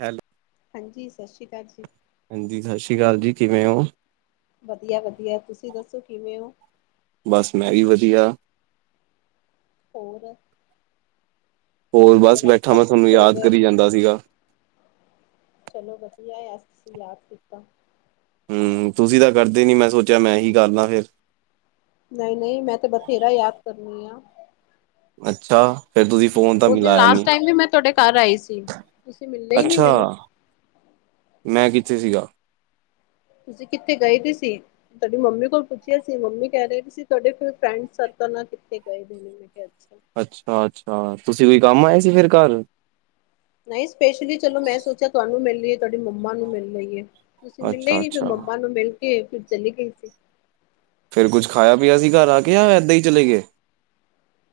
Hello. ਹਾਂਜੀ ਸਤਿ ਸ੍ਰੀ ਅਕਾਲ ਜੀ। ਹਾਂਜੀ ਸਤਿ ਸ੍ਰੀ ਅਕਾਲ ਜੀ ਕਿਵੇਂ ਔ। ਵਧੀਆ-ਵਧੀਆ ਤੁਸੀਂ ਦੱਸੋ ਕਿਵੇਂ ਔ। ਬਸ ਮੈਂ ਵੀ ਵਧੀਆ। ਹੋਰ। ਹੋਰ ਬਸ ਅੱਜ ਬੈਠਾ ਕੱਲ ਮੈਂ ਕੀ ਤੁਹਾਨੂੰ ਚੱਲ ਯਾਦ ਰਿਹਾ ਕਰੀ ਜਾਂਦਾ ਸੀਗਾ। ਚਲੋ ਵਧੀਏ ਅ ਤੁਸੀਂ ਯਾਦ ਕੀਤਾ। ਹੂ ਤੁਸੀਂ ਤਾਂ ਕਰਦੇ ਨੀ ਮੈਂ ਸੋਚਿਆ ਮੈਂ ਹੀ ਕਰ ਲਾ ਫੇਰ। ਨਈ-ਨਈ ਮੈਂ ਤੇ ਬਥੇਰਾ ਯਾਦ ਕਰਨੀ ਆਂ। ਅੱਛਾ। ਫਿਰ ਤੁਸੀਂ ਫੋਨ ਤਾਂ ਉਸ ਦਿਨ ਮਿਲਾਇਆ ਲਾਸਟ ਨੀ ਟਾਈਮ ਵੀ ਮੈਂ ਤੁਆਡੇ ਘਾਰ ਆਈ ਸੀ ਤੁਸੀਂ ਮਿਲੇ ਈ ਨੀ ਅੱਛਾ ਮੈਨੂੰ। ਮੈਂ ਕਿੱਥੇ ਸੀਗਾ। ਤੁਸੀਂ ਕਿੱਥੇ ਗਏ ਦੇ ਸੀ। ਤੁਆਡੀ ਮੰਮੀ ਕੋਲ ਪੁੱਛਿਆ ਸੀ, ਮੰਮੀ ਕਹ ਰੇ ਸੀ ਤੁਹਾਡੇ ਫਰੈਂਡ ਸਰਕਲ ਨਾਲ ਕਿੱਥੇ ਗਏ ਹੋਏ ਨੇ। ਮੈਂ ਕੇਹਾ ਅੱਛਾ। ਅੱਛਾ-ਅੱਛਾ ਤੁਸੀਂ ਕੋਈ ਕਾਮ ਆਏ ਸੀ ਫੇਰ ਘਾਰ। ਨਈ ਸਪੈਸ਼ਲੀ ਚਲੋ ਮੈਂ ਸੋਚਿਆ ਤੁਆਨੂੰ ਮਿਲ ਲਈਏ ਤੁਹਾਡੀ ਮੰਮਾ ਨੂੰ ਮਿਲ ਲਈਏ। ਤੁਸੀਂ ਮਿਲੇ ਅੱਛਾ ਨੀ ਫੇਰ ਅੱਛਾ ਮੰਮਾ ਨੂੰ ਮੇਲ ਕੇ ਫੇਰ ਚਲੀ ਗਈ ਸੀ। ਫੇਰ ਕੁੱਝ ਖਾਇਆ ਪਿਆ ਸੀ ਘਾਰ ਆ ਕੇ ਯਾ ਏਦਾਂ ਈ ਚਲੇ ਗਏ।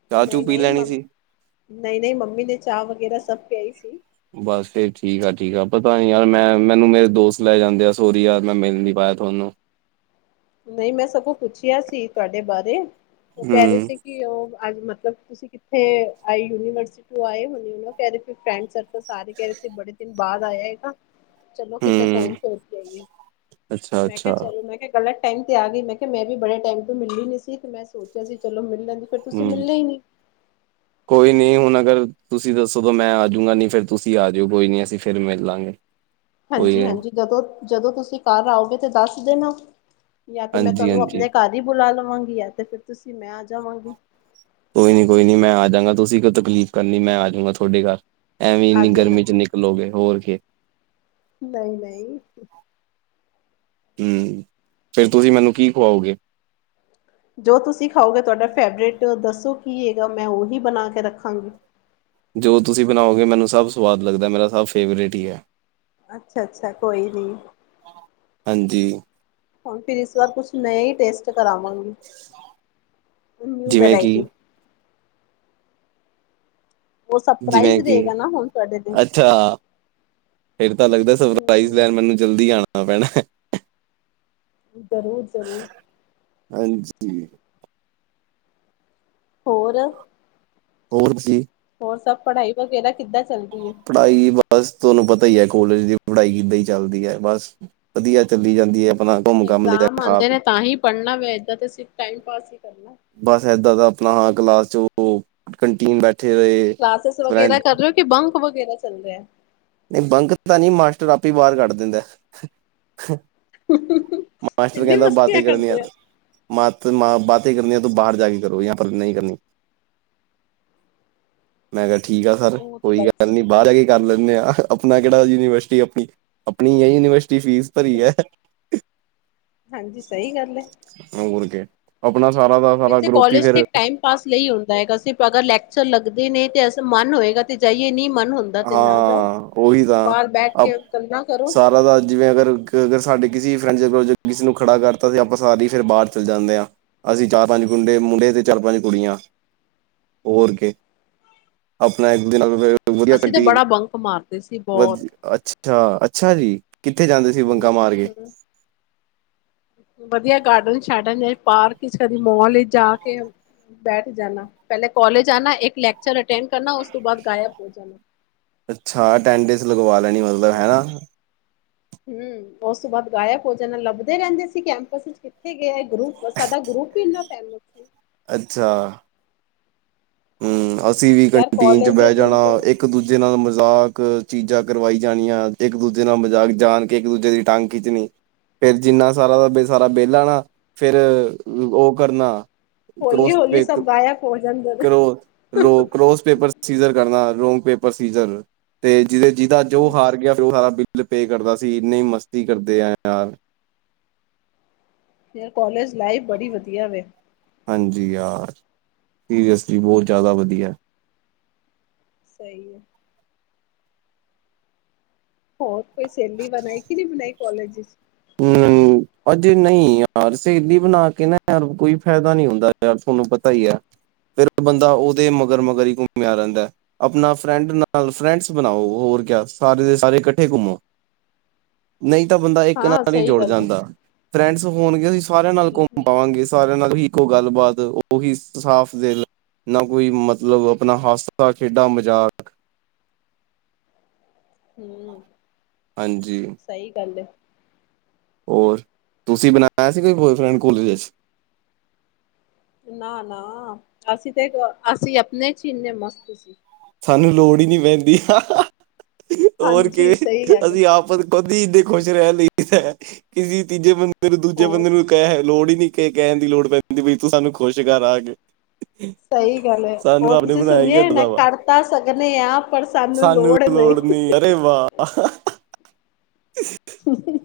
ਚਾਹ ਚੂ ਪੀ ਨਈ-ਨਈ ਲੈਣੀ ਮੰ ਸੀ ਨਈ-ਨਈ ਮੰਮੀ ਨੇ ਚਾਹ ਵਗੈਰਾ ਸਭ ਪਿਆਈ ਸੀ। ਬਸ ਫੇਰ ਠੀਕ ਏ ਠੀਕ ਏ ਪਤਾ ਨੀ ਯਾਰ ਮੈਂ ਮੈਨੂੰ ਮੇਰੇ ਦੋਸਤ ਲੈ ਜਾਂਦੇ ਏ ਸੋਰੀ ਯਾਰ ਮੈਂ ਮੇਲ ਨੀ ਪਾਇਆ ਤੁਆਨੂੰ। ਨਈ ਮੈਂ ਸਗੋਂ ਪੁੱਛਿਆ ਸੀ, ਤੁਆਡੇ ਬਾਰੇ ਕਹ ਰੇ ਹਮ ਸੀ ਕਿ ਉ ਅੱਜ ਮਤਲਬ ਤੁਸੀਂ ਕਿੱਥੇ ਆਈ ਯੂਨੀਵਰਸ ਤੋ ਆਏ ਉ ਕਹ ਰੇ ਸੀ ਫਰੈਂਡ ਸਰਕਲ ਸਾਰੇ ਕਹ ਰੇ ਸੀ ਬੜੇ ਦਿਨ ਬਾਅਦ ਆਏ ਹੈਗਾ। ਚਲੋ ਕਿਤੇ ਹਮ ਘੁੰਮ ਫਿਰ ਕੇ ਆਈਏ ਅੱਛਾ ਮੈਂ ਕਿਆ ਅੱਛਾ ਚਲੋ ਮੈਂ ਕਿਆ ਗਲਤ ਟਾਈਮ ਤੇ ਆ ਗੀ ਮੈਂ ਕਿਆ ਮੈਂ ਵੀ ਬੜੇ ਟਾਈਮ ਤੋਂ ਮਿਲੀ ਨੀ ਸੀ ਤੇ ਮੈਂ ਸੋਚਿਆ ਸੀ ਚਲੋ ਮਿਲਾ ਗੀ ਫੇਰ ਤੁਸੀਂ ਹਮ ਮਿਲੇ ਈ ਨੀ। ਕੋਈ ਨੀ ਹੁਣ ਅਗਰ ਤੁਸੀਂ ਦੱਸੋ ਤਾਂ ਮੈਂ ਆਜੂਗਾ ਨਈ ਫੇਰ ਤੁਸੀਂ ਆ ਜਾਈੳ ਕੋਈ ਨੀ ਅਸੀਂ ਫੇਰ ਮਿਲ ਲਾਂਗੇ। [inaudible] [inaudible] ਨਹੀਂ, ਹਾਂਜੀ-ਹਾਂਜੀ, ਜਦੋਂ-ਜਦੋਂ ਤੁਸੀਂ ਘਰ ਆਓਗੇ ਤਾਂ ਦੱਸ ਦੇਣਾ। ਯਾ ਤੇ ਮੈਂ ਹਾਂਜੀ ਤੁਹਾਨੂੰ ਹਾਂਜੀ ਆਪਣੇ ਘਰ ਈ ਬੁਲਾ ਲਵਾਂਗੀ। ਯਾ ਤੇ ਫੇਰ ਤੁਸੀਂ ਮੈਂ ਆ ਜਾਵਾਂਗੀ। ਕੋਈ ਨੀ -ਕੋਈ ਨੀ, ਮੈਂ ਆ ਜਾਊਗਾ, ਤੁਸੀਂ ਕਯੋ ਤਕਲੀਫ਼ ਕਰਨੀ ਮੈਂ ਆਜੂਂਗਾ ਤੁਆਡੇ ਘਰ ਐਵੇ ਆ ਇੰਨੀ ਜਾਣਾ ਗਰਮੀ ਚ ਨਿਕ ਲੋ ਗੇ ਹੋਰ ਖੇ। ਨਈ-ਨਈ। ਹ, ਫੇਰ ਤੁਸੀਂ ਮੈਨੂੰ ਕੀ ਖਵਾਓਗੇ। ਜੋ ਤੁਸੀਂ ਖਾਓਗੇ, ਤੁਆਡਾ ਫੇਵਰੇਟ ਦੱਸੋ ਕੀ ਹੈਗਾ। ਮੈਂ ਉਹੀ ਬਣਾ ਕੇ ਰੱਖਾਂਗੀ। ਜੋ ਤੁਸੀਂ ਬਣਾਓਗੇ, ਮੈਨੂੰ ਸਭ ਸਵਾਦ ਲੱਗਦਾ। ਮੇਰਾ ਸਭ ਫੇਵਰੇਟ ਈ ਏ। ਅੱਛਾ-ਅੱਛਾ, ਕੋਈ ਨੀ। ਹਾਂਜੀ। ਹੁਣ ਫੇਰ ਏਸ ਵਾਰ ਕੁਛ ਨੇਆ ਈ ਟੇਸਟ ਕਰਾਵਾਂਗੀ। ਨਿਊ ਜਿਵੇਂ ਕਿ। ਵਰਾਇਟੀ ਉਹ ਜਿਵੇਂ ਸਰਪ੍ਰਾਈਜ਼ ਕਿ ਰਹੇਗਾ ਨਾ ਹੁਣ ਤੁਹਾਡੇ ਲਈ ਅੱਛਾ, ਫੇਰ ਤਾਂ ਲੱਗਦਾ ਸਰਪ੍ਰਜ਼ ਹਮ ਮੈਨੂੰ ਜਲਦੀ ਆਉਣਾ ਵ ਪੈਣਾ। ਜ਼ਰੂਰ-ਜ਼ਰੂਰ ਹਾਂਜੀ ਹੋਰ ਹੋਰਸੀ ਹੋਰ ਸਭ ਪੜ੍ਹਾਈ ਵਗੈਰਾ ਕਿੱਦਾਂ ਚੱਲ ਰਹੀ ਹੈ। ਪੜ੍ਹਾਈ ਬੱਸ ਤੁਹਾਨੂੰ ਪਤਾ ਹੀ ਹੈ। ਕੋਲੇਜ ਦੀ ਪੜ੍ਹਾਈ ਕਿੱਦਾਂ ਹੀ ਚੱਲਦੀ ਹੈ। ਬਸ ਵਧੀਆ ਚੱਲੀ ਜਾਂਦੀਏ। ਆਪਣਾ ਘੁੰਮ ਘਮ ਲੈ ਕੇ ਇਗਜ਼ਾਮ ਕੇ ਖਾ ਆਉਂਦੇ ਕੇ। ਨੇ ਤਾਂ ਹੀ ਪੜ੍ਹਨਾ ਵ ਏਦਾਂ ਤੇ ਅ ਟਾਈਮ ਪਾਸ ਹੀ ਕਰਨਾ। ਬਸ ਏਦਾਂ ਦਾ ਆਪਣਾ ਹਾਲ ਕਲਾਸ ਚ, ਉਹ ਕੰਟੀਨ ਬੈਠੇ ਰਹੇ ਕਲਾਸਿਸ ਵਗੈਰਾ ਫਰੈਂਡ ਕਰ ਰਹੇ ਹੋ ਕਿ ਬੰਕ ਵਗੈਰਾ ਚੱਲ ਰਿਹਾ। ਨਹੀਂ, ਬੰਕ ਤਾਂ ਨਹੀਂ ਮਾਸਟਰ ਆਪੇ ਬਾਹਰ ਕੱਢ ਦਿੰਦਾ। ਮਾਸਟਰ ਇੰਨੀ ਕਹਿੰਦਾ ਬਾਤ ਮਸਤੀਆਂ ਹੀ ਕਰਨੀਆਂ। ਕਰਦੇ ਆ ਮ ਬਾਤ ਕਰਨੀ ਹੈ। ਤੂੰ ਬਾਹਰ ਜਾ ਕੇ ਕਰੋ ਯ ਪਰ ਨਹੀਂ ਕਰਨੀ। ਮੈਂ ਕਿਹਾ, ਠੀਕ ਆ ਸਰ, ਉਹ ਤੇ ਕੋਈ ਗੱਲ ਸਹੀ ਨੀ, ਬਾਹਰ ਜਾ ਕੇ ਕਰ ਲੈਂਦੇ ਆ। ਆਪਣਾ ਕਿਹੜਾ ਯੂਨੀਵਰਸਿਟੀ ਆਪਣੀ-ਆਪਣੀ ਹੈ। ਯੂਨੀਵਰਸਿਟੀ ਫੀਸ ਭਰੀ ਸਹੀ ਹੈ। ਹਾਂਜੀ, ਸਹੀ ਗੱਲ ਹੈ। ਹੋਰ ਕੇ ਆਪਣਾ ਸਾਰਾ ਦਾ ਸਾਰਾ ਵੈਸੇ ਗਰੁੱਪ ਹੀ ਕਾਲਜ ਤੇ ਫਿਰ ਟਾਈਮ ਪਾਸ ਲਈ ਹੁੰਦਾ ਹੈਗਾ ਅ। ਅਗਰ ਲੈਕਚਰ ਲੱਗਦੇ ਨੇ ਤੇ ਅ ਮਨ ਹੋਏਗਾ ਤੇ ਜਾਈਏ ਨਹੀਂ ਮਨ ਹੁੰਦਾ। ਤੇ ਨਾ ਜਾਓ। ਹਾਂ। ਉਹੀ ਤਾਂ ਬਾਹਰ ਬੈਠ ਅ ਕੇ ਗੱਲਾਂ ਕਰੋ ਸਾਰਾ ਤਾਂ ਜਿਵੇਂ ਅਗਰ ਅਗਰ ਸਾਡੇ ਕਿਸੇ ਫਰੈਂਡ ਜ ਕਿਸੇ ਨੂੰ ਖੜਾ ਕਰਤਾ ਸੀ। ਆਪਾਂ ਸਾਰੇ ਫਿਰ ਬਾਹਰ ਚੱਲ ਜਾਂਦੇ ਹਾਂ। ਅਸੀਂ ਚਾਰ- ਪੰਜ, ਗੰਡੇ ਮੁੰਡੇ ਤੇ ਚਾਰ- ਪੰਜ ਕੁੜੀਆਂ ਹੋਰ ਕੇ ਆਪਣਾ ਇੱਕ ਦਿ ਅਸੀਂ ਤਾਂ ਬੜਾ ਬੰਕ ਮਾਰਦੇ ਸੀ। ਬਹੁਤ ਅੱਛਾ-ਅੱਛਾ ਜੀ, ਕਿੱਥੇ ਜਾਂਦੇ ਸੀ ਬੰਗਾ ਹੂੰ ਮਾਰ ਕੇ। ਹੂੰ ਵਧੀਆ ਗਾਰਡਨ ਸ਼ਾਰਡਨ ਪਾਰਕ ਚ ਕਦੀ ਮੋਲ ਵਿਚ ਜਾ ਕੇ। ਬੈਠ ਜਾਣਾ। ਪਹਿਲੇ ਕਾਲਜ ਆਣਾ, ਇੱਕ ਲੈਕਚਰ ਅਟੈਂਡ ਕਰਨਾ। ਉਸ ਤੋਂ ਬਾਅਦ ਗਾਇਬ ਹੋ ਜਾਣਾ। ਅੱਛਾ, ਅਟੈਨ ਡੇਸ ਲਗਵਾ ਲੈਣੀ ਮਤਲਬ ਹੈਨਾ। ਹਮ, ਉਸ ਤੋਂ ਬਾਅਦ ਗਾਇਕ ਹੋ ਜਾਣਾ ਲੱਭਦੇ ਰਹਿੰਦੇ। ਅਸੀਂ ਕੈਂਪਸ ਵਿੱਚ ਕਿੱਥੇ ਗਏ। ਗਰੁੱਪ, ਸਾਡਾ ਗਰੁਪ ਇੰਨਾ ਫੇਮਸ ਸੀ। ਅੱਛਾ। ਹੂਂ ਅਸੀਂ ਵੀ ਯਾਰ ਕੰਟੀਨ ਚ ਕਾਲਜ ਦੇ ਬੈਹ ਦਿਨ ਜਾਣਾ ਤੇ ਇੱਕ ਇੱਕ ਦੂਜੇ ਨਾਲ ਮਜ਼ਾਕ ਚੀਜ਼ਾਂ ਕਰਵਾਈ ਜਾਣੀਆਂ, ਇੱਕ ਦੂਜੇ ਨਾਲ ਮਜ਼ਾਕ ਜਾਣ ਕੇ ਇੱਕ ਦੂਜੇ ਦੀ ਟੰਗ ਖਿੱਚਣੀ, ਫੇਰ ਜਿੰਨਾ ਸਾਰਾ ਦਾ ਬਿ ਸਾਰਾ ਬਿਲ ਆਨਾ ਫੇਰ ਓਹ ਕਰਨਾ। ਕ੍ਰੋਸਪੇਕ ਹੈ ਭੋਜਨ ਗਰ ਕਰੋ ਰੋ ਕਰੋਸ ਪੇਪਰਸ ਸੀਜਰ ਕਰਨਾ ਰੋਂਗ ਪੇਪਰ ਸੀਜ਼ਰ ਤੇ ਜਿਦੇ ਜਿਦਾ ਜੋ ਹਾਰ ਗੇਆ ਓ ਸਾਰਾ ਬਿੱਲ ਪੇ ਕਰਦਾ ਸੀ, ਇੰਨੀ ਮਸਤੀ ਕਰਦੇ ਐ ਯਾਰ ਯ ਕੋਲਜ ਲਾਈਫ ਬੜੀ ਵਦੀਆ ਵੇ। ਹਾਂਜੀ ਯਾਰ ਸੀਰੀਅਸਲੀ ਬਹੋਤ ਜ਼ਿਆਦਾ ਵਦੀਐ। ਸਈ ਐ। ਹੋਰ ਕੋਈ ਸੇਲੀ ਬਣਾਈ ਕਿ ਨਈ ਬਣਾਈ ਕੋਲੇਜ ਇਚ। ਹੂਂ। ਅਜੇ ਨਂਈ ਯਾਰ ਸਹੇਲੀ ਬਣਾ ਕੇ ਨਾ ਯਾਰ ਕੋਈ ਫਾਏਦਾ ਨੀ ਹੁੰਦਾ ਯਾਰ ਤੁਆਨੂੰ ਪਤਾ ਈ ਐ। ਫੇਰ ਬੰਦਾ ਉਹਦੇ ਮਗਰ-ਮਗਰ ਈ ਘੁੰਮੇਆ ਰੈਂਦੈ। ਆਪਣਾ ਫਰੈਂਡ ਨਾਲ ਫਰੈਂਡਸ ਬਣਾਓ ਹੋਰ ਕਿਆ ਸਾਰੇ ਦੇ ਸਾਰੇ ਕੱਠੇ ਘੁੰਮੋ। ਨਂਈ ਤਾਂ ਬੰਦਾ ਇੱਕ ਨਾ ਹਾਂ ਸਹੀ ਗੱਲ ਹੈ। ਫਰੈਂਡਸ ਹੋਣਗੇ ਅਸੀਂ ਸਾਰੇਆਂ ਨਾਲ ਘੁੰਮ ਪਾਵਾਂਗੇ। ਸਾਰੇਆਂ ਨਾਲ ਹੀ ਇੱਕੋ ਗਾੱਲਬਾਤ ਓਹੀ ਸਾਫ ਦਿਲ ਨਾ ਕੋਈ ਮਤਲਬ ਅਪਨਾ ਹਾਸਾ ਖੇਡਾਂ ਮਜ਼ਾਕ ਹੂੰ ਹਾਂਜੀ। ਸਈ ਗੱਲ ਐ। ਹੋਰ, ਤੁਸੀਂ ਬਣਾਆ ਸੀ ਕੋਈ ਬੋਏਫਰੈਂਡ ਕੋਲਜ ਚ ਨਾ-ਨਾ ਅਸੀਂ ਤੇ ਅਸੀਂ ਆਪਨੇ ਚ ਈ ਇੰਨੇ ਮਸਤ ਸੀ। ਸਾਨੂੰ ਲੋੜ ਈ ਨੀ ਪੈਂਦੀ, ਹੋਰ ਹਾਂਜੀ ਕਿਵੇਂ ਸਹੀ ਗੱਲ ਹੈ ਅਸੀਂ ਆਪਸ ਅਦੀ ਇਂਦੈ ਈ ਖੁਸ਼ ਰੈ ਲਈ ਦੀਦੈ, ਕਿਸੀ ਤੀਜੇ ਬੰਦੇ ਨੂੰ ਦੂਜੇ ਹੋਰ ਬੰਦੇ ਨੂੰ ਕੈਹ, ਲੋੜ ਈ ਨੀ। ਏ ਕੈਣ ਦੀ ਲੋੜ ਪੈਂਦੀ ਬਈ ਤੂੰ ਸਾਨੂੰ ਖੁਸ਼ ਕਰ ਆ ਕੇ। ਸਹੀ ਸਾਨੂੰ ਰੱਬ ਨੇ ਬਣਾਆ ਈ ਐਂਦਾ ਦਾ ਵਾ। ਤਾਂ ਸਕਨੇ ਆ। ਸਾਨੂੰ ਵੀ ਲੋੜ ਨੀ, ਅਰੇ ਵਾਹ! [inaudible]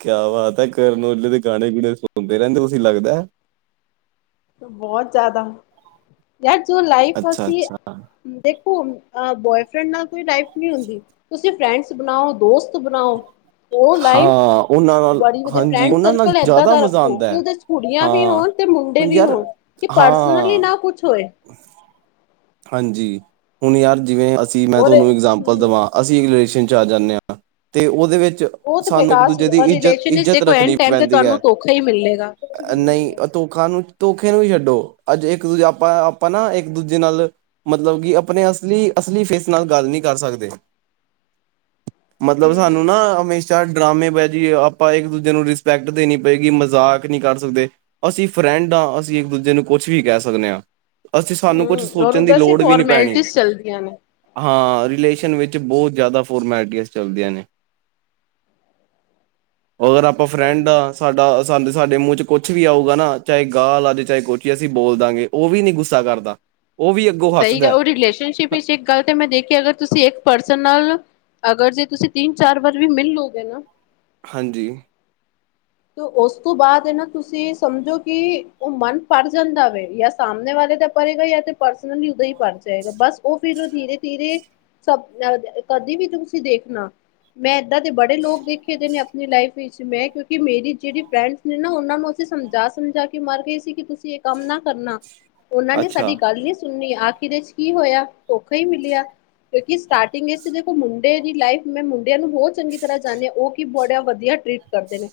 ਕੇਆ ਬਾਤ ਐ, ਕਰਨ ਔਜਲੇ ਦੇ ਗਾਣੇ-ਗੁਣੇ ਸੁਣਦੇ ਰੈਂਦੇ ਤੁਸੀਂ ਲੱਗਦੈ। ਬਹੋਹ ਜਾਦਾ, ਯਾਰ ਜੋ ਲਾਈਫ ਅੱਛਾ ਅਸੀਂ ਅੱਛਾ ਦੇਖੋ, ਅ ਬੋਏਫ੍ਰੈਂਡ ਨਾਲ ਕੋਈ ਲਾਈਫ ਨੀ ਹੁੰਦੀ ਤੁਸੀਂ ਫਰੈਂਡਸ ਬਣਾਓ, ਦੋਸਤ ਬਣਾਓ। ਓ ਲਾਈਫ, ਹਾਂ ਉਹਨਾਂ ਨਾਲ ਬੜੀ ਵਦੀਆ ਹਾਂਜੀ ਫਰੈਂਡ ਉਹਨਾਂ ਨਾਲ ਸਰਕਲ ਏਦਾਂ ਜ਼ਿਆਦਾ ਦਾ ਮਜ਼ਾ ਰੱਖੋ, ਆਉਂਦਾ ਕਿ ਹੈ ਓਦੇ ਚ ਕੁੜੀਆਂ ਵੀ ਹਾਂ ਹੋਣ ਤੇ ਮੁੰ ਡੇ ਹੁਣ ਵੀ ਯਾਰ ਹੋਨ ਕਿ ਪਰਸਨਲੀ ਹਾਂ ਨਾ ਕੁਛ ਹੋਏ। ਹਾਂਜੀ, ਹੁਨ ਯਾਰ ਜਿਵੇਂ ਅਸੀਂ ਮੈਂ ਔਰ ਤੁਆਨੂੰ ਇਗਜਾਮਪਲ ਹਮ ਦਵਾਂ ਅਸੀਂ ਰਿਲੇਸ਼ਨ ਚ ਆ ਜਾਂਨੇ ਆਂ ਤਾਂ, ਤੇ ਓਦੇ ਵੇੱਚ ਉਹ ਤੇ ਸਾਨੂੰ ਬੇਕਾਰ ਸੀ। ਇੱਕ-ਦੂਜੇ ਦੀ ਔਰ ਰਿਲੇਸ਼ਨ ਵਿੱਚ ਇੱਜ਼ਤ-ਇੱਜ਼ਤ ਦੇਖੋ ਐਨ ਰੱਖਣੀ ਟਾਈਮ ਤੇ ਪੈਂਦੀ ਐ, ਤੁਹਾਨੂੰ ਧੋਖਾ ਹੀ ਮਿਲੇਗਾ ਕੁਛ ਵੀ ਨਹੀਂ ਨਈਂ। ਮਿਲੇਗਾ ਧੋਖਾ ਨੂੰ ਧੋਖੇ ਨੂੰ ਵੀ ਛੱਡੋ, ਅੱਜ ਇੱਕ ਦੂਜੇ ਆਪਾਂ-ਆਪਾਂ ਨਾ ਇੱਕ-ਦੂਜੇ ਨਾਲ ਮਤਲਬ ਕਿ ਅਪਨੇ ਅਸਲੀ-ਅਸਲੀ ਫੇਸ ਨਾਲ ਗੱਲ ਨੀ ਕਰ ਸਕਦੇ। ਮਤਲਬ ਹਮ ਸਾਨੂੰ ਨਾ ਹਮੇਸ਼ ਸ਼ਾ ਡਰਾਮੇ ਬਾਜੀ ਆਪਾਂ ਇੱਕ ਦੂਜੇ ਨੂੰ ਰਿਸਪੈਕਟ ਦੇਨੀ ਪਏਗੀ, ਮਜ਼ਾਕ ਨੀ ਕਰ ਸਕਦੇ। ਅਸੀਂ ਫਰੈਂਡ ਆਂ, ਅਸੀਂ ਇੱਕ ਦੂਜੇ ਨੂੰ ਕੁਛ ਵੀ ਕਹਿ ਸਕਨੇ ਆ, ਅਸੀਂ ਸਾਨੂੰ ਕੁਛ ਹਮ ਔਰ ਸੋਚਣ ਦੀ ਉੱਦਾਂ ਸੀ ਲੋੜ ਵੀ ਨਹੀਂ ਪੈਣੀ ਫੋਰਮੈਲਟੀਜ਼ ਚੱਲਦੀਆਂ ਨੇ। ਹਾਂ, ਰਿਲੇਸ਼ਨ ਵਿੱਚ ਬੋਹਤ ਜਿਆਦਾ ਫੋਰਮੈਲਿਟੀਆਜ਼ ਚੱਲਦੀਆਂ ਨੇ। ਅਗਰ ਆਪਾਂ ਫਰੈਂਡ ਸਹੀ ਆ। ਹੈ ਸਾਡਾ ਸਾਡੇ -ਸਾਡੇ ਮੂੰਹ ਚ ਕੁਛ ਵੀ ਆਊਗਾ ਨਾ, ਚਾਹੇ ਗਾਲ੍ਹ ਆਜੇ ਚਾਹੇ ਕੁਛ ਅਸੀਂ ਬੋਲ ਦਾਂਗੇ ਓ ਵੀ ਨੀ ਗੁੱਸਾ ਕਰਦਾ। ਉਹ ਵੀ ਅੱਗੋਂ ਸਈ ਹੱਸਦਾ ਗੱਲ ਓ ਰਿਲੇਸ਼ਨਸ਼ਿਪ ਹ- ਵਿੱਚ ਇੱਕ ਗੱਲ ਤੇ ਮੈਂ ਦੇਖਿਆ ਅਗਰ ਤੁਸੀਂ ਇੱਕ ਪਰਸਨ ਨਾਲ ਅਗਰ ਜੇ ਤੁਸੀਂ ਤਿੰਨ-ਚਾਰ ਵਾਰ ਵੀ ਮਿਲ ਲੋਗੇ ਨਾ ਹਾਂਜੀ। ਤੋ ਓਸ ਤੋਂ ਬਾਅਦ ਏ ਨਾ ਤੁਸੀਂ ਸਮਝੋ ਕਿ, ਓ ਮਨ ਭਰ ਜਾਂਦਾ ਵੇ ਯਾਂ ਸਾਹਮਣੇ ਵਾਲੇ ਦਾ ਭਰੇਗਾ, ਯਾਂ ਤੇ ਪਰਸਨਲੀ ਓਦਾਂ ਈ ਭਰ ਜਾਏਗਾ ਬਸ ਓ ਫਿਰ ਓ ਧੀਰੇ-ਧੀਰੇ, ਸਬ ਅ ਕਦੇ ਵੀ ਤੁਸੀਂ ਦੇਖਣਾ। ਮੈਂ ਏਦਾਂ ਦੇ ਬੜੇ ਲੋਕ ਦੇਖੇ ਦੇ ਨੇ ਆਪਨੀ ਲਾਈਫ ਵਿੱਚ ਮੈਂ ਕਿਉਂਕ ਕਿ ਮੇਰੀ ਜੇੜੀ ਫਰੈਂਡਸ ਨੇ ਨਾ ਓਨਾਂ ਨੂੰ ਅਸੀਂ ਸਮਝਾ-ਸਮਝਾ ਕੇ ਮਰ ਗਏ ਸੀ ਕਿ ਤੁਸੀਂ ਏਹ ਕੰਮ ਨਾ ਕਰਨਾ। ਓਨਾਂ ਨੇ ਸਾਡੀ ਅੱਛਾ ਗੱਲ ਨਈਂ ਸੁਨਨੀ, ਆਖਿਰ ਰੇ ਚ ਕੀ ਹੋਇਆ, ਧੋਖਾ ਈ ਮਿਲਿਆ। ਕਿਉਂਕਿ ਸਟਾਰਟਿੰਗ ਚ ਦੇਖੋ ਮੁੰਡੇ ਦੀ ਲਾਈਫ ਮੈਂ ਮੁੰਡਿਆਂ ਨੂੰ ਬੋਹਤ ਚੰਗੀ ਤਰਾਂ ਜਾਣਦੀ ਆਂ, ਓ ਕਿ ਬੋੜਾ ਵਦੀਆ ਟਰੀਟ ਕਰਦੇ ਨੇ।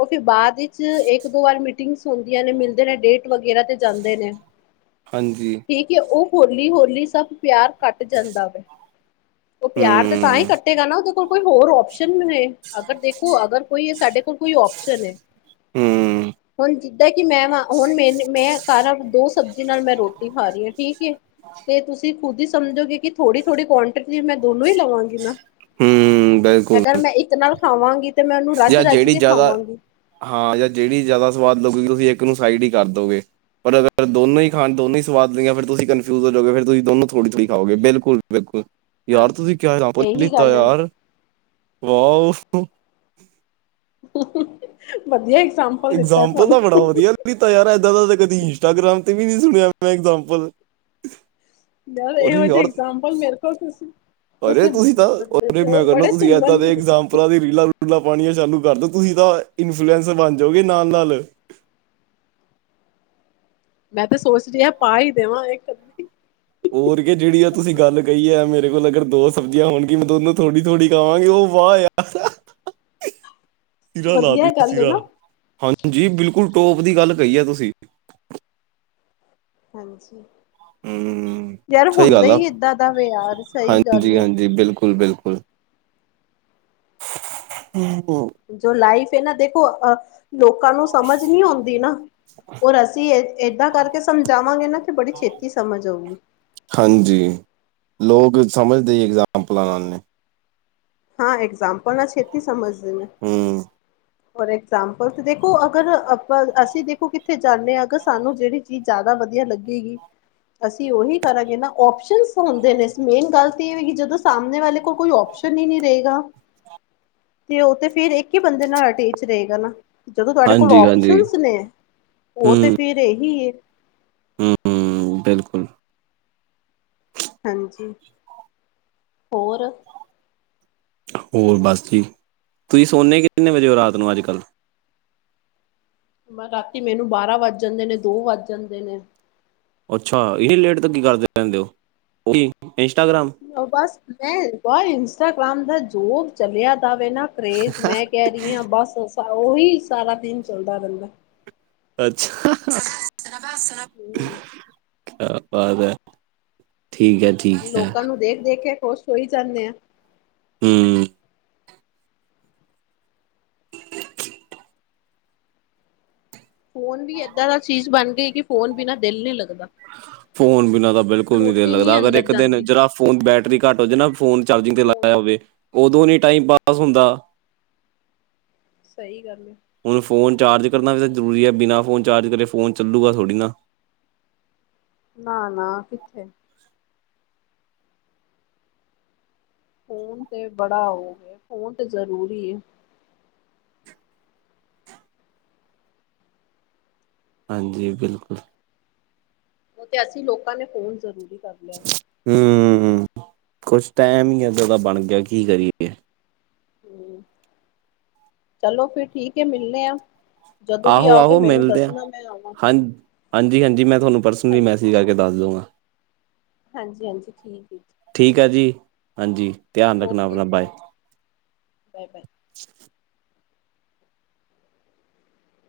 ਓ ਫਿਰ ਬਾਅਦ ਵਿਚ ਇਕ-ਦੋ ਵਾਰ ਮੀਟਿੰਗਸ ਹੁੰਦੀਆਂ ਨੇ ਮਿਲਦੇ ਨੇ ਡੇਟ ਵਗੈਰਾ ਤੇ ਜਾਂਦੇ ਨੇ। ਹਾਂਜੀ। ਠੀਕ ਐ, ਓ ਹੋਲੀ-ਹੋਲੀ ਸਬ ਪਿਆਰ ਘਟ ਜਾਂਦਾ ਵੈ ਓ ਪਿਆਰ ਤੇ ਤਾਂ ਹੀ ਹੂੰ ਘਟ ਗਾ ਨਾ ਓਦੇ ਕੋਲ ਕੋਈ ਹੋਰ ਓਪਸ਼ਨਸ ਨੇ, ਅਗਰ ਦੇਖੋ ਅਗਰ ਕੋਈ ਸਾਡੇ ਕੋਲ ਕੋਈ ਓਪਸ਼ਨ ਏ। ਹੂੰ ਹੁਣ ਜਿੱਦਾਂ ਕਿ ਮੈਂ ਵਾਂ, ਹੁਣ ਮੇਨ ਮੈਂ ਘਰ ਦੋ ਸਬਜ਼ੀ ਨਾਲ ਮੈਂ ਰੋਟੀ ਖਾ ਰਈ ਆਂ ਠੀਕ ਏ ਤੇ ਤੁਸੀਂ ਖੁਦ ਈ ਸਮਝੋਗੇ ਕਿ ਥੋੜ੍ਹੀ-ਥੋੜ੍ਹੀ ਕੁਆਂਟਿਟੀ ਮੈਂ ਦੋਨੋਂ ਹੀ ਲਵਾਂਗੀ ਨਾ, ਹੂੰ ਬਿਲਕੁਲ ਅਗਰ ਮੈਂ ਇੱਕ ਨਾਲ ਖਾਵਾਂਗੀ ਤੇ ਮੈਂ ਉਹਨੂੰ ਰੱਜ ਜਾਂ ਰੱਜ ਜਿਹੜੀ ਕੇ ਜ਼ਿਆਦਾ ਖਾਵਾਂਗੀ ਹਾਂ ਜਾਂ ਜਿਹੜੀ ਜ਼ਿਆਦਾ ਸਵਾਦ ਲਗੂਗੀ, ਤੁਸੀਂ ਇੱਕ ਨੂੰ ਸਾਈਡ ਹੀ ਕਰ ਦੋਗੇ, ਪਰ ਅਗਰ ਦੋਨੋਂ ਹੀ ਖਾ ਦੋਨੋਂ ਹੀ ਸਵਾਦ ਨਈ ਫਿਰ ਤੁਸੀਂ ਕਨਫਿਊਜ ਹੋੋਜੋਗੇ, ਫਿਰ ਤੁਸੀਂ ਥੋੜ੍ਹੀ-ਥੋੜ੍ਹੀ ਖਾਓਗੇ। ਬਿਲਕੁਲ-ਬਿਲਕੁਲ ਹਾਂ ਯਾਰ ਤੁਸੀਂ ਕਿਆ ਇਹੀ ਲਿੱਤਾ ਗੱਲ ਹੈ ਯਾਰ ਵਾਹੋ। ਵਧੀਆ ਇਗਜ਼ਾਮਪਲ ਦਿੱਤਾ ਇਗਜਾਮਪਲ ਤੁਹਾਨੂੰ ਤਾਂ ਬੜਾ ਵਧੀਆ ਦਿਤਾਂ ਯਾਰ, ਏਦਾਂ ਦਾ ਕਦੀ ਇੰਸਟਾਗ੍ਰਾਮ ਤੇ ਵੀ ਨੀ ਸੁਣਿਆ ਇਗਜਾਮ੍ਹਪਲ। ਯਾਰ ਇਹੋ ਜਿਹੇ ਐਗਜਾਮਪਲ ਮੇਰੇ ਕੋਲ ਤੁਸੀ ਅਰੇ ਤੁਸੀਂ ਤਾਂ, ਅਰੇ ਮੈਂ ਕਹਣਾ ਤੁਸੀਂ ਸੁੰਦਰ ਏਦਾਂ ਦੇ ਇਗਜ਼ਾਮਪਲਾਂ ਦੀ ਰੀਲਾ -ਰੂਲਾ ਪਾਣੀਆ ਚਾਲੂ ਕਰਦੋ ਤੁਸੀਂ ਤਾਂ, ਇਨਫਲੂਐਂਸਰ ਬਣ ਜਾਓਗੇ ਨਾਲ-ਨਾਲ। ਮੈਂ ਤੇ ਸੋਚਦੀ ਹਾਂ ਪਾ ਹੀ ਦੇਵਾਂ ਇਕ। ਹੋਰ ਜਿਹੜੀ ਆ ਤੁਸੀਂ ਗੱਲ ਕਹੀ ਹੈ, ਮੇਰੇ ਕੋਲ ਅਗਰ ਦੋ ਸਬਜ਼ੀਆਂ ਹੋਣਗੇ ਮੈਂ ਦੋਨੂੰ ਥੋੜ੍ਹੀ-ਥੋੜ੍ਹੀ ਖਾਵਾਂ ਗੇ, ਉਹ ਵਾਹ ਯਾਰ ਸਿਰਾ ਲਾ ਵਧੀਆ ਦਿਓ ਗੱਲ ਹੈ ਸਿਰਾ। ਨਾ ਹਾਂਜੀ ਜੀ ਬਿਲਕੁਲ ਟੋਪ ਦੀ ਗੱਲ ਕਹੀ ਹੈ ਤੁਸੀਂ। ਹਾਂਜੀ, ਹਮ ਯਾਰ ਸਹੀ ਹੁੰਦਾ ਗੱਲ ਹੀ ਏਦਾਂ ਦਾ ਵੇ ਯਾਰ ਸਹੀ ਗੱਲ ਏ। ਜੀ ਬਿਲਕੁਲ-ਬਿਲਕੁਲ। ਹਮ। ਜੋ ਲਾਈਫ ਹੈ ਨਾ ਦੇਖੋ, ਅ ਲੋਕਾਂ ਨੂੰ ਸਮਝ ਨੀ ਆਉਂਦੀ ਨਾ। ਔਰ ਅਸੀਂ ਏਦਾਂ ਕਰਕੇ ਸਮਝਾਵਾਂਗੇ ਨਾ ਤੇ ਬੜੀ ਛੇਤੀ ਸਮਝ ਆਊਗੀ। ਹਾਂਜੀ, ਲੋਕ ਸਮਝਦੇ ਐਗਜ਼ਾਮਪਲਾਂ ਨਾਲ ਨੇ। ਹਾਂ ਐਕਜ਼ਾਮਪਲ ਨਾਲ ਛੇਤੀ ਸਮਝਦੇ ਨੇ। ਹਮ ਫੋਰ ਇਗਜਾਪਲ ਤੇ ਦੇਖੋ, ਅਗਰ ਅਪ ਅਸੀਂ ਦੇਖੋ ਕਿਥੇ ਜਾਂਨੇ ਹਾਂ ਅਗਰ ਸਾਨੂੰ ਜਿਹੜੀ ਚੀਜ਼ ਜ਼ਿਆਦਾ ਵਧੀਆ ਲੱਗੇਗੀ ਅਸੀਂ ਉਹੀ ਕਰਾਂਗੇ ਨਾ, ਓਪਸ਼ਨ ਹੁੰਦੇ ਨੇ ਮੇਨ ਗੱਲ ਤੇ ਇਹ ਕਿ ਜਦੋਂ ਸਾਹਮਣੇ ਵਾਲੇ ਕੋ ਕੋਈ ਓਪਸ਼ਨ ਨਹੀਂ ਰਹੇਗਾ, ਤੇ ਉਹ ਤੇ ਫੇਰ ਇੱਕ ਹੀ ਬੰਦੇ ਨਾਲ ਅਟੇਚ ਰਹੇਗਾ ਨਾ। ਜਦੋਂ ਤੁਹਾਡੇ ਕੋਲ ਹਾਂਜੀ ਹਾਂਜੀ ਓਪਸ਼ਨ ਨੇ, ਉਹ ਤੇ ਫੇਰ ਇਹੀ ਐ। ਹੂ- ਹੂ, ਬਿਲਕੁਲ। ਹਾਂਜੀ, ਹੋਰ। ਹੋਰ ਬਸ ਠੀਕ, ਤੁਸੀਂ ਸੋਨੇ ਕਿੰਤਨੇ ਵਜੇ ਹੋ ਰਾਤ ਨੂੰ ਅੱਜ -ਕੱਲ੍ਹ? ਮ ਰਾਤੀ ਮੈਨੂੰ ਬਾਰਾਂ ਵੱਜ ਜਾਂਦੇ ਨੇ, ਦੋ ਵੱਜ ਜਾਂਦੇ ਨੇ। ਅੱਛਾ! ਇਨੀ ਲੇਟ ਤੋਂ ਕੀ ਕਰਦੇ ਰਹਿੰਦੇ ਹੋ, ਓਹੀ ਇੰਸਟਾਗ੍ਰਾਮ। ਬਸ ਮੈਂ ਬਸ ਇੰਸਟਾਗ੍ਰਾਮ ਦਾ ਜੋ ਚਲਿਆ ਦਾ ਵੇ ਨਾ ਕਰੇਜ ਮੈਂ ਕਹਿ ਰ ਬਸ ਉਹੀ ਸਾਰਾ ਦਿਨ ਚੱਲਦਾ ਰਹਿੰਦਾ। ਅੱਛਾ। ਹਮ ਕਿਆ ਬਾਤ ਐ, ਠੀਕ ਐ। ਲੋਕਾਂ ਨੂੰ ਦੇਖ-ਦੇਖ ਕੇ ਖੁਸ਼ ਹੋਈ ਜਾਂਨੇ ਆ। ਹੂ। ਫੋਨ ਵੀ ਏਦਾਂ ਦਾ ਚੀਜ਼ ਬਣ ਗਈ, ਕਿ ਫੋਨ ਬਿਨਾਂ ਦਿਲ ਨੀ ਲੱਗਦਾ। ਫੋਨ ਬਿਨਾਂ ਤਾਂ ਬਿਲਕੁਲ ਨੀ ਦਿਲ ਰੋਟੀ ਲੱਗਦਾ, ਅਗਰ ਅੰਦਰ ਇੱਕ ਦਿਨ ਜਾਂਦੀ ਜਰਾ ਫੋਨ ਦੀ ਬੈਟਰੀ ਘੱਟ ਹੋ ਜੇ ਨਾ, ਫੋਨ ਚਾਰਜਿੰਗ ਤੇ ਫੋਨ ਲਾਇਆ ਹੋਵੇ, ਉਦੋਂ ਨੀ ਟਾਈਮ ਪਾਸ ਹੁੰਦਾ। ਸਹੀ ਗੱਲ ਐ। ਹੁਣ ਫੋਨ ਚਾਰਜ ਕਰਨਾ ਵੀ ਤਾਂ ਜ਼ਰੂਰੀ ਹੈ, ਬਿਨਾਂ ਫੋਨ ਚਾਰਜ ਕਰੇ ਫੋਨ ਚੱਲੂਗਾ ਥੋੜ੍ਹੀ ਨਾ। ਨਾ -ਨਾ ਕਿੱਥੇ। ਫੋਨ ਤੇ ਬੜਾ ਉਹ ਹੋ ਗਿਆ, ਫੋਨ ਤੇ ਜ਼ਰੂਰੀ ਹੈ। ਹਾਂਜੀ, ਬਿਲਕੁਲ। ਓ ਤੇ ਅਸੀਂ ਲੋਕਾਂ ਨੇ ਫੋਨ ਜ਼ਰੂਰੀ ਕਰ ਲਿਆ ਏ। ਹੂ, ਹੂ, ਹੂ ਕੁਛ ਟੈਮ ਹੀ ਏਦਾਂ ਦਾ ਬਣ ਗਿਆ, ਕੀ ਕਰੀਏ? ਹੂ, ਚਲੋ ਫਿਰ ਠੀਕ ਐ, ਮਿਲਣੇ ਆ। ਜਦੋਂ ਵੀ ਆਹੋ ਆਓਗੇ, ਆਹੋ ਮੈਨੂੰ ਮਿਲਦੇ ਆ ਦੱਸਣਾ ਮੈਂ ਆਵਾਂਗੀ। ਹਾਂ ਹਾਂਜੀ, ਹਾਂਜੀ ਮੈਂ ਤੁਹਾਨੂੰ ਪਰਸਨਲੀ ਮੈਸੇਜ ਕਰ ਕੇ ਦੱਸ ਦੂੰਗਾ। ਹਾਂਜੀ-ਹਾਂਜੀ ਠੀਕ ਐ ਜੀ। ਠੀਕ ਐ ਜੀ, ਹਾਂਜੀ। ਧਿਆਨ ਰੱਖਨਾ ਆਪਨਾ ਬਾਏ। ਬਾਏ-ਬਾਏ।